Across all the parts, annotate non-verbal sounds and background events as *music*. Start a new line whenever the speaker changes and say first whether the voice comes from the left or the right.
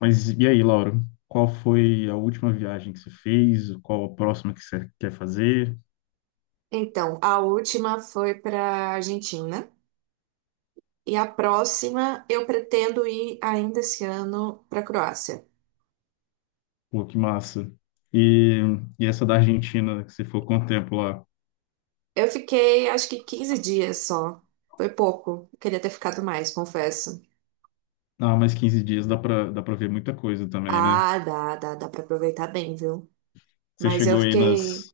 left: Mas e aí, Lauro? Qual foi a última viagem que você fez? Qual a próxima que você quer fazer?
right: Então, a última foi para Argentina e a próxima eu pretendo ir ainda esse ano para Croácia.
left: Pô, que massa. E, e essa da Argentina, que você ficou quanto tempo lá?
right: Eu fiquei acho que 15 dias só. Foi pouco. Queria ter ficado mais, confesso.
left: Ah, mais 15 dias dá pra ver muita coisa também, né?
right: Ah, dá para aproveitar bem, viu?
left: Você
right: Mas eu
left: chegou aí
right: fiquei,
left: nas.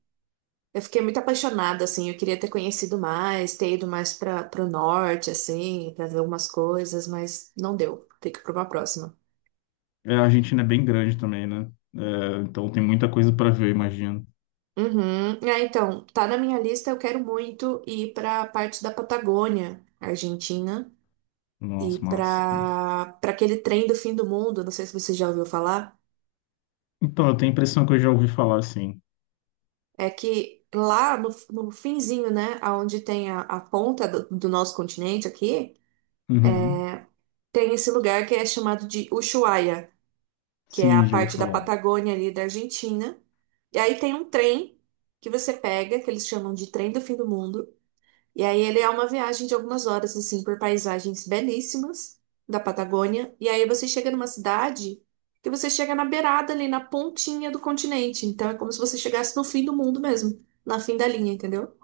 right: eu fiquei muito apaixonada assim, eu queria ter conhecido mais, ter ido mais para o norte assim, para ver algumas coisas, mas não deu. Fica para uma próxima.
left: A Argentina é bem grande também, né? É, então tem muita coisa pra ver, eu imagino.
right: Uhum. É, então, tá na minha lista, eu quero muito ir para parte da Patagônia, Argentina, e
left: Nossa, massa, nossa.
right: para aquele trem do fim do mundo, não sei se você já ouviu falar,
left: Então, eu tenho a impressão que eu já ouvi falar, sim.
right: é que lá no finzinho, né, aonde tem a ponta do nosso continente aqui,
left: Uhum.
right: tem esse lugar que é chamado de Ushuaia, que é a
left: Sim, já ouvi
right: parte da
left: falar.
right: Patagônia ali da Argentina. E aí tem um trem que você pega, que eles chamam de trem do fim do mundo. E aí ele é uma viagem de algumas horas, assim, por paisagens belíssimas da Patagônia. E aí você chega numa cidade que você chega na beirada ali, na pontinha do continente. Então é como se você chegasse no fim do mundo mesmo, na fim da linha, entendeu?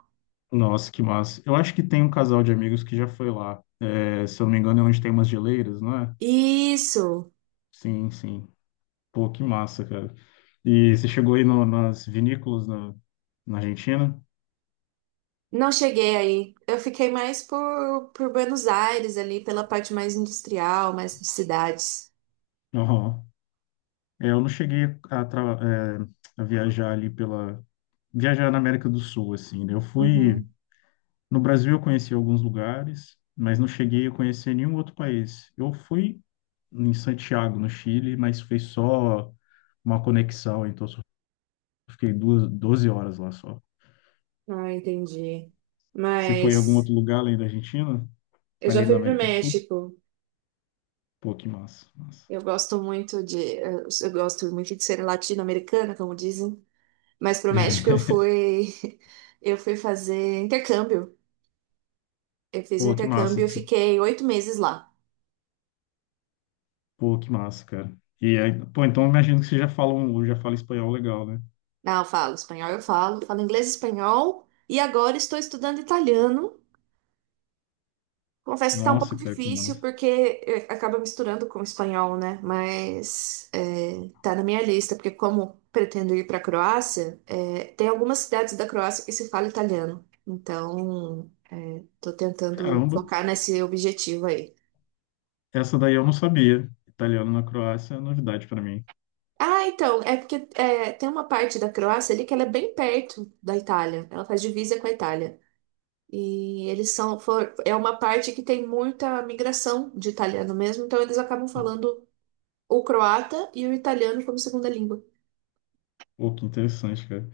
left: Nossa, que massa. Eu acho que tem um casal de amigos que já foi lá. É, se eu não me engano, é onde tem umas geleiras, não é?
right: Isso!
left: Sim, sim. Pô, que massa, cara. E você chegou aí nas vinícolas na, na Argentina?
right: Não cheguei aí. Eu fiquei mais por Buenos Aires ali, pela parte mais industrial, mais de cidades.
left: Aham. É, eu não cheguei a, tra- a viajar ali pela... Viajar na América do Sul, assim, né? Eu fui...
right: Uhum.
left: No Brasil eu conheci alguns lugares, mas não cheguei a conhecer nenhum outro país. Eu fui em Santiago, no Chile, mas foi só uma conexão, então fiquei duas, 12 horas lá só.
right: Ah, entendi.
left: Você foi em algum
right: Mas
left: outro lugar além da Argentina?
right: eu já
left: Ali na
right: fui pro
left: América do Sul?
right: México.
left: Pô, que massa, massa.
right: Eu gosto muito de, eu gosto muito de ser latino-americana, como dizem. Mas pro México eu
left: *laughs*
right: fui, *laughs* eu fui fazer intercâmbio. Eu fiz um
left: Pô, que massa.
right: intercâmbio, eu fiquei 8 meses lá.
left: Pô, que massa, cara. E aí, pô, então eu imagino que você já fala, um, já fala espanhol legal, né?
right: Não, eu falo espanhol, eu falo, falo inglês, e espanhol e agora estou estudando italiano. Confesso que tá um pouco
left: Nossa, cara, que
right: difícil
left: massa.
right: porque acaba misturando com o espanhol, né? Mas tá na minha lista, porque como pretendo ir para a Croácia, tem algumas cidades da Croácia que se fala italiano. Então, tô tentando
left: Caramba,
right: focar nesse objetivo aí.
left: essa daí eu não sabia. Italiano na Croácia é novidade pra mim.
right: Ah, então, é porque tem uma parte da Croácia ali que ela é bem perto da Itália. Ela faz divisa com a Itália. E eles são, é uma parte que tem muita migração de italiano mesmo, então eles acabam falando o croata e o italiano como segunda língua.
left: Pô, que interessante, cara.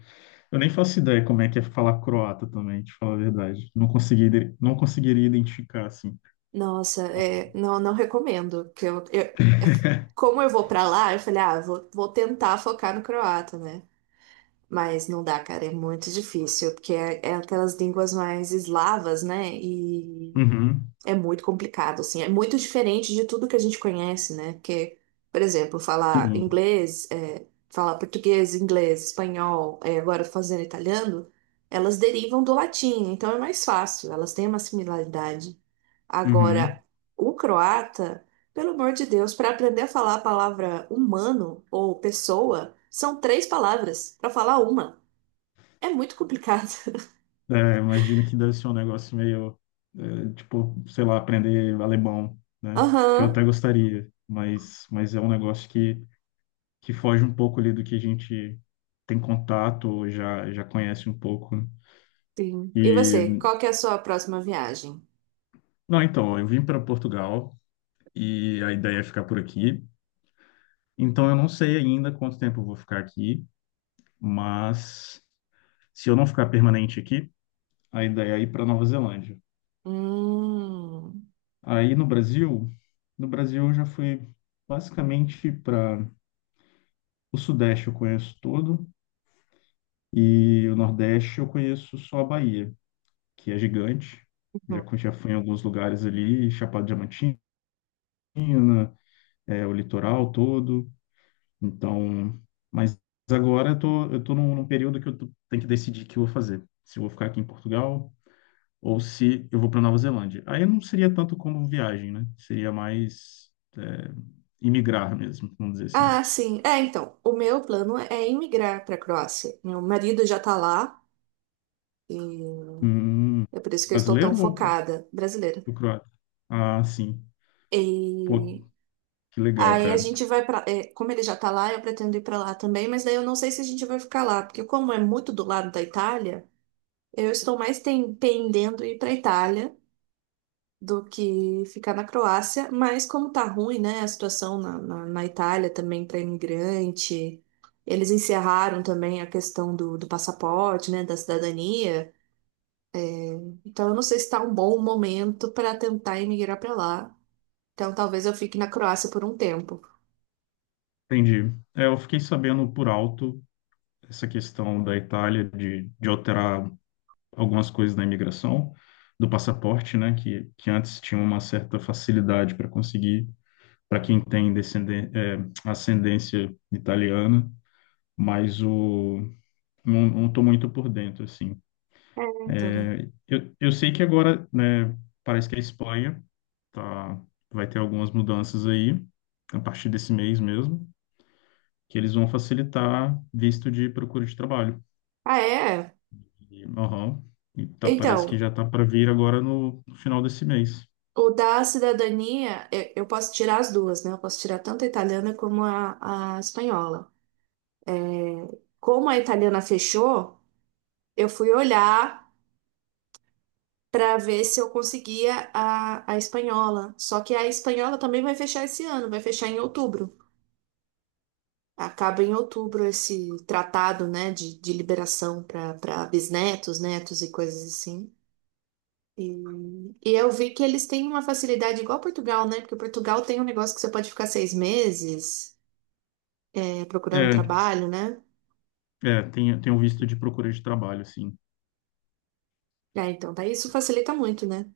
left: Eu nem faço ideia como é que é falar croata também, te falar a verdade. Não consegui, ide- não conseguiria identificar, assim.
right: Nossa, é, não recomendo. Que eu, é- como eu vou pra lá, eu falei, ah, vou tentar focar no croata, né? Mas não dá, cara, é muito difícil, porque é aquelas línguas mais eslavas, né? E
left: Uhum,
right: é muito complicado, assim. É muito diferente de tudo que a gente conhece, né? Porque, por exemplo, falar
left: sim,
right: inglês, é, falar português, inglês, espanhol, é, agora fazendo italiano, elas derivam do latim, então é mais fácil, elas têm uma similaridade. Agora,
left: uhum.
right: o croata, pelo amor de Deus, para aprender a falar a palavra humano ou pessoa, são 3 palavras para falar uma. É muito complicado. *laughs*
left: É, imagino que deve ser um negócio meio, é, tipo, sei lá, aprender alemão, né? Que eu
right: Aham,
left: até gostaria, mas é um negócio que foge um pouco ali do que a gente tem contato ou já conhece um pouco, né?
right: sim. E você,
left: E,
right: qual que é a sua próxima viagem?
left: não, então, eu vim para Portugal e a ideia é ficar por aqui. Então, eu não sei ainda quanto tempo eu vou ficar aqui, mas se eu não ficar permanente aqui, a ideia é ir para Nova Zelândia.
right: Hum.
left: Aí no Brasil eu já fui basicamente para o Sudeste. Eu conheço todo, e o Nordeste eu conheço só a Bahia, que é gigante. Já,
right: Uhum.
left: co- já fui em alguns lugares ali, Chapada Diamantina, é, o litoral todo. Então, mas agora eu tô num período que tenho que decidir o que eu vou fazer. Se eu vou ficar aqui em Portugal ou se eu vou para Nova Zelândia. Aí não seria tanto como viagem, né? Seria mais é, imigrar mesmo, vamos dizer assim.
right: Ah, sim. É, então, o meu plano é emigrar para a Croácia. Meu marido já tá lá e
left: Hum,
right: é por isso que eu estou tão
left: brasileiro
right: focada, brasileira.
left: ou croata? Ah, sim. Pô,
right: E
left: que legal,
right: aí a
left: cara.
right: gente vai para, como ele já tá lá, eu pretendo ir para lá também, mas daí eu não sei se a gente vai ficar lá, porque como é muito do lado da Itália, eu estou mais pendendo ir para a Itália, do que ficar na Croácia, mas como tá ruim, né, a situação na Itália também para imigrante, eles encerraram também a questão do passaporte, né, da cidadania, então eu não sei se tá um bom momento para tentar emigrar para lá, então talvez eu fique na Croácia por um tempo.
left: Entendi. É, eu fiquei sabendo por alto essa questão da Itália de, alterar algumas coisas na imigração, do passaporte, né? Que antes tinha uma certa facilidade para conseguir. Para quem tem ascendência italiana, mas o, não, não tô muito por dentro, assim.
right: É, então.
left: Eu sei que agora, né, parece que a Espanha tá, vai ter algumas mudanças aí, a partir desse mês mesmo, que eles vão facilitar visto de procura de trabalho.
right: Ah, é?
left: E, aham, e tá, parece que
right: Então,
left: já tá para vir agora no, no final desse mês.
right: o da cidadania, eu posso tirar as duas, né? Eu posso tirar tanto a italiana como a espanhola. Como a italiana fechou, eu fui olhar para ver se eu conseguia a espanhola. Só que a espanhola também vai fechar esse ano, vai fechar em outubro. Acaba em outubro esse tratado, né, de liberação para bisnetos, netos e coisas assim. E, e eu vi que eles têm uma facilidade igual a Portugal, né? Porque Portugal tem um negócio que você pode ficar 6 meses, é, procurando
left: É,
right: trabalho, né?
left: é, tem um visto de procura de trabalho, assim.
right: É, então, daí isso facilita muito, né?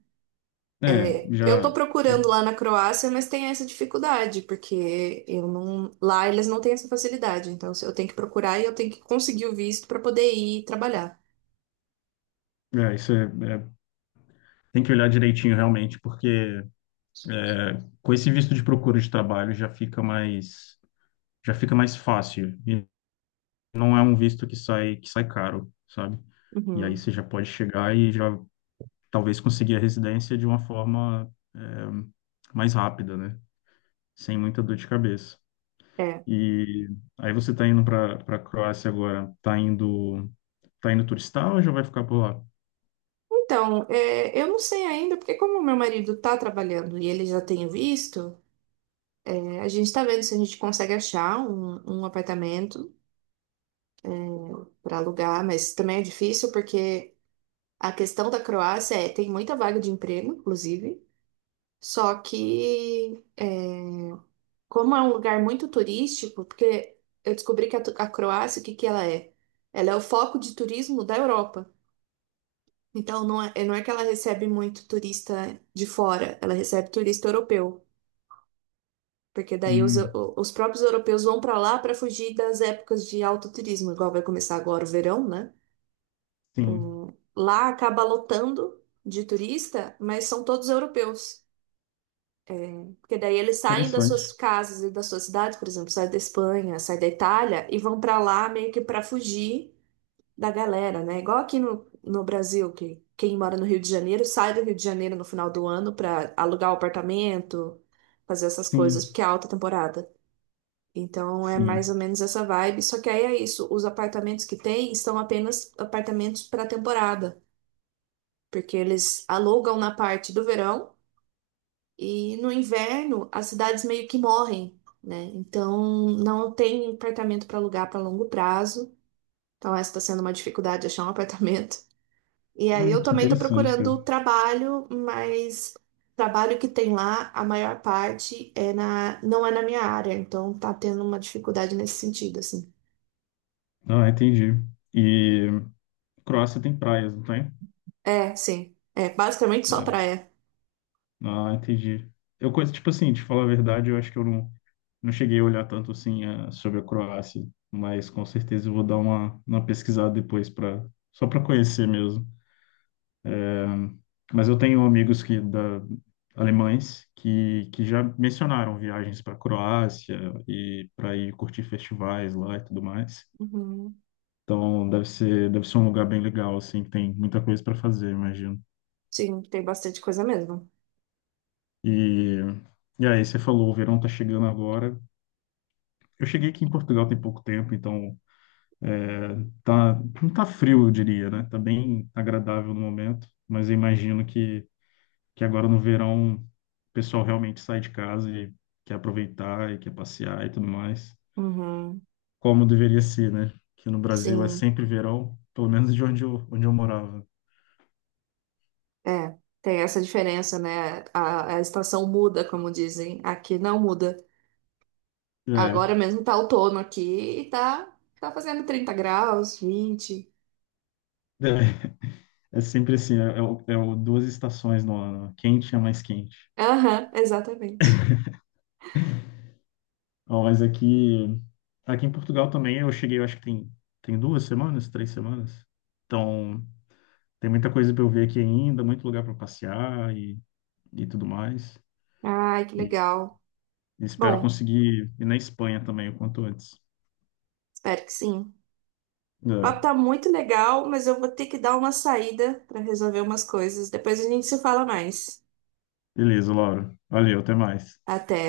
left: É,
right: É, eu
left: já,
right: estou
left: é,
right: procurando lá na Croácia, mas tem essa dificuldade, porque eu não, lá eles não têm essa facilidade. Então, se eu tenho que procurar e eu tenho que conseguir o visto para poder ir trabalhar.
left: é, isso é, é, tem que olhar direitinho realmente, porque com esse visto de procura de trabalho já fica mais. Já fica mais fácil, e não é um visto que sai caro, sabe? E aí
right: Uhum,
left: você já pode chegar e já talvez conseguir a residência de uma forma mais rápida, né? Sem muita dor de cabeça.
right: é.
left: E aí você tá indo para Croácia agora, tá indo, turistar ou já vai ficar por lá?
right: Então, é, eu não sei ainda, porque como meu marido está trabalhando e ele já tem o visto, é, a gente está vendo se a gente consegue achar um apartamento para alugar, mas também é difícil porque a questão da Croácia é, tem muita vaga de emprego, inclusive, só que é, como é um lugar muito turístico, porque eu descobri que a, a Croácia, o que que ela é? Ela é o foco de turismo da Europa. Então, não é, não é que ela recebe muito turista de fora, ela recebe turista europeu. Porque daí
left: Hum,
right: os próprios europeus vão para lá para fugir das épocas de alto turismo, igual vai começar agora o verão, né?
left: sim,
right: Lá acaba lotando de turista, mas são todos europeus. Porque daí eles saem das suas
left: interessante.
right: casas e das suas cidades, por exemplo, saem da Espanha, saem da Itália e vão para lá meio que para fugir da galera, né? Igual aqui no Brasil, que quem mora no Rio de Janeiro sai do Rio de Janeiro no final do ano para alugar o apartamento, fazer essas coisas,
left: Sim,
right: porque é alta temporada. Então é
left: sim.
right: mais ou menos essa vibe. Só que aí é isso, os apartamentos que tem são apenas apartamentos para temporada, porque eles alugam na parte do verão e no inverno as cidades meio que morrem, né? Então não tem apartamento para alugar para longo prazo. Então essa está sendo uma dificuldade achar um *laughs* apartamento. E aí
left: Ah,
right: eu
left: que
right: também tô
left: interessante, cara.
right: procurando trabalho, mas trabalho que tem lá, a maior parte é na, não é na minha área, então tá tendo uma dificuldade nesse sentido, assim.
left: Ah, entendi. E Croácia tem praias, não tem?
right: É, sim. É, basicamente só praia.
left: Ah, entendi. Eu conheço, tipo assim, te falar a verdade, eu acho que eu não, não cheguei a olhar tanto assim sobre a Croácia, mas com certeza eu vou dar uma, pesquisada depois para só para conhecer mesmo. Mas eu tenho amigos que da alemães que já mencionaram viagens para Croácia e para ir curtir festivais lá e tudo mais.
right: Uhum.
left: Então deve ser um lugar bem legal assim, que tem muita coisa para fazer, imagino.
right: Sim, tem bastante coisa mesmo.
left: E e aí você falou, o verão tá chegando agora. Eu cheguei aqui em Portugal tem pouco tempo, então é, tá, não tá frio, eu diria, né? Tá bem agradável no momento, mas eu imagino que, agora no verão o pessoal realmente sai de casa e quer aproveitar e quer passear e tudo mais,
right: Uhum.
left: como deveria ser, né? Que no Brasil é
right: Sim.
left: sempre verão, pelo menos de onde eu morava.
right: É, tem essa diferença, né? A estação muda, como dizem. Aqui não muda.
left: É,
right: Agora mesmo tá outono aqui e tá, tá fazendo 30 graus, 20.
left: *laughs* é, é sempre assim, o duas estações no ano, né? Quente e a mais quente.
right: Aham, exatamente.
left: Ó, mas aqui, aqui em Portugal também eu cheguei, eu acho que tem 2 semanas, 3 semanas. Então, tem muita coisa para eu ver aqui ainda, muito lugar para passear e tudo mais.
right: Ai, que
left: E
right: legal.
left: espero
right: Bom,
left: conseguir ir na Espanha também o quanto antes.
right: espero que sim. O
left: É.
right: papo tá muito legal, mas eu vou ter que dar uma saída para resolver umas coisas. Depois a gente se fala mais.
left: Beleza, Laura. Valeu, até mais.
right: Até.